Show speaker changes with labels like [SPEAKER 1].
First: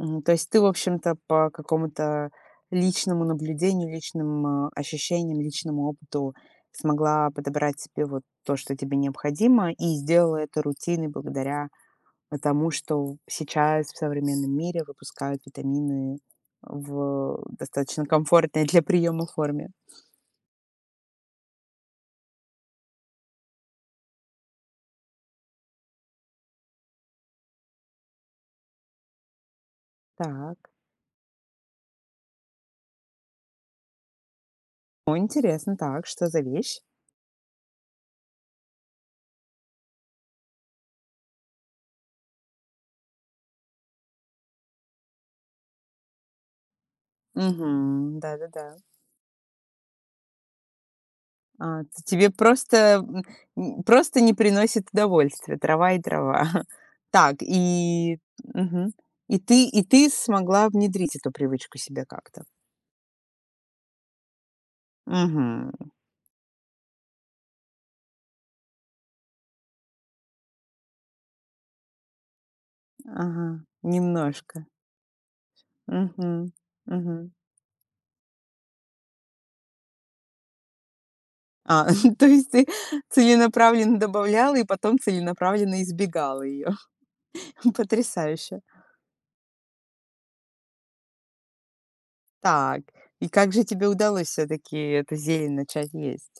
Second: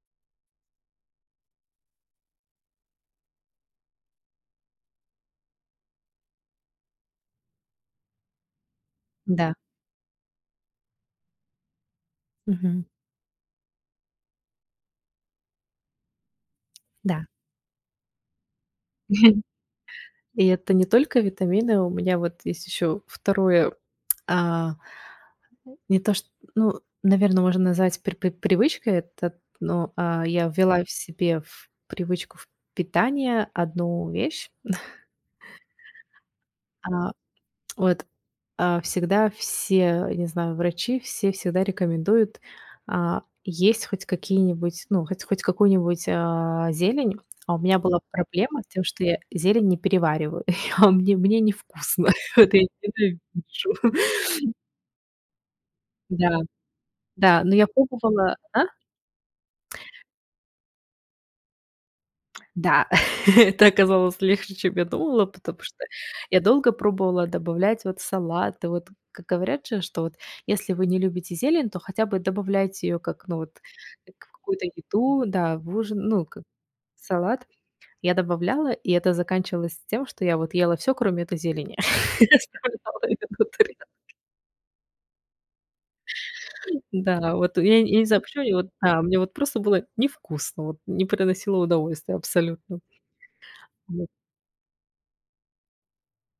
[SPEAKER 1] М, то есть ты, в общем-то, по какому-то личному наблюдению, личным, э, ощущениям, личному опыту смогла подобрать себе вот то, что тебе
[SPEAKER 2] Да.
[SPEAKER 1] необходимо, и сделала это рутиной благодаря, э, тому,
[SPEAKER 2] Мгм.
[SPEAKER 1] что сейчас в, э, современном мире выпускают витамины
[SPEAKER 2] Да.
[SPEAKER 1] в достаточно комфортной для приёма
[SPEAKER 2] Мгм.
[SPEAKER 1] форме.
[SPEAKER 2] И это не только витамины. У меня вот есть ещё 2, а, не то чт ну, наверное, можно назвать пр пр привычкой это, но, э, я
[SPEAKER 1] Так.
[SPEAKER 2] ввела в себе в привычку в питания 1 вещь.
[SPEAKER 1] О, интересно. Так, что за вещь?
[SPEAKER 2] А, вот, а, всегда все, не знаю, врачи, все всегда рекомендуют, а, есть хоть какие-нибудь, ну, х хоть какую-нибудь, а, зелень. А у меня была
[SPEAKER 1] Мгм,
[SPEAKER 2] проблема с
[SPEAKER 1] да-да-да.
[SPEAKER 2] тем, что я зелень не перевариваю, а мне мне
[SPEAKER 1] А, т
[SPEAKER 2] невкусно.
[SPEAKER 1] тебе
[SPEAKER 2] От, я её
[SPEAKER 1] просто, м, н просто не
[SPEAKER 2] ненавижу.
[SPEAKER 1] приносит удовольствия, трава и
[SPEAKER 2] Да,
[SPEAKER 1] трава. Так,
[SPEAKER 2] да. Но я
[SPEAKER 1] и,
[SPEAKER 2] пробовала а?
[SPEAKER 1] мгм, и ты и ты смогла внедрить эту привычку себе как-то?
[SPEAKER 2] Да, это оказалось легче, чем я думала, потому что
[SPEAKER 1] Мгм.
[SPEAKER 2] я долго пробовала добавлять, вот, салаты. Вот, как говорят же, что вот, если вы не любите зелень, то хотя бы добавляйте её как, ну, вот,
[SPEAKER 1] Ага,
[SPEAKER 2] как в
[SPEAKER 1] немножко.
[SPEAKER 2] какую-то еду, да, в ужин, ну, к
[SPEAKER 1] Мгм,
[SPEAKER 2] в
[SPEAKER 1] мгм.
[SPEAKER 2] салат. Я добавляла, и это заканчивалось тем, что я ела всё, кроме этой зелени.
[SPEAKER 1] А, то есть
[SPEAKER 2] Оставляла её на тарелке.
[SPEAKER 1] целенаправленно добавляла и потом целенаправленно избегала её.
[SPEAKER 2] Да, вот. Я нь Я не знаю, почему мне
[SPEAKER 1] Потрясающе.
[SPEAKER 2] вот, да Мне вот просто было невкусно, вот, не приносило удовольствие абсолютно.
[SPEAKER 1] Так, и как же тебе
[SPEAKER 2] Вот.
[SPEAKER 1] удалось всё-таки эту зелень начать есть?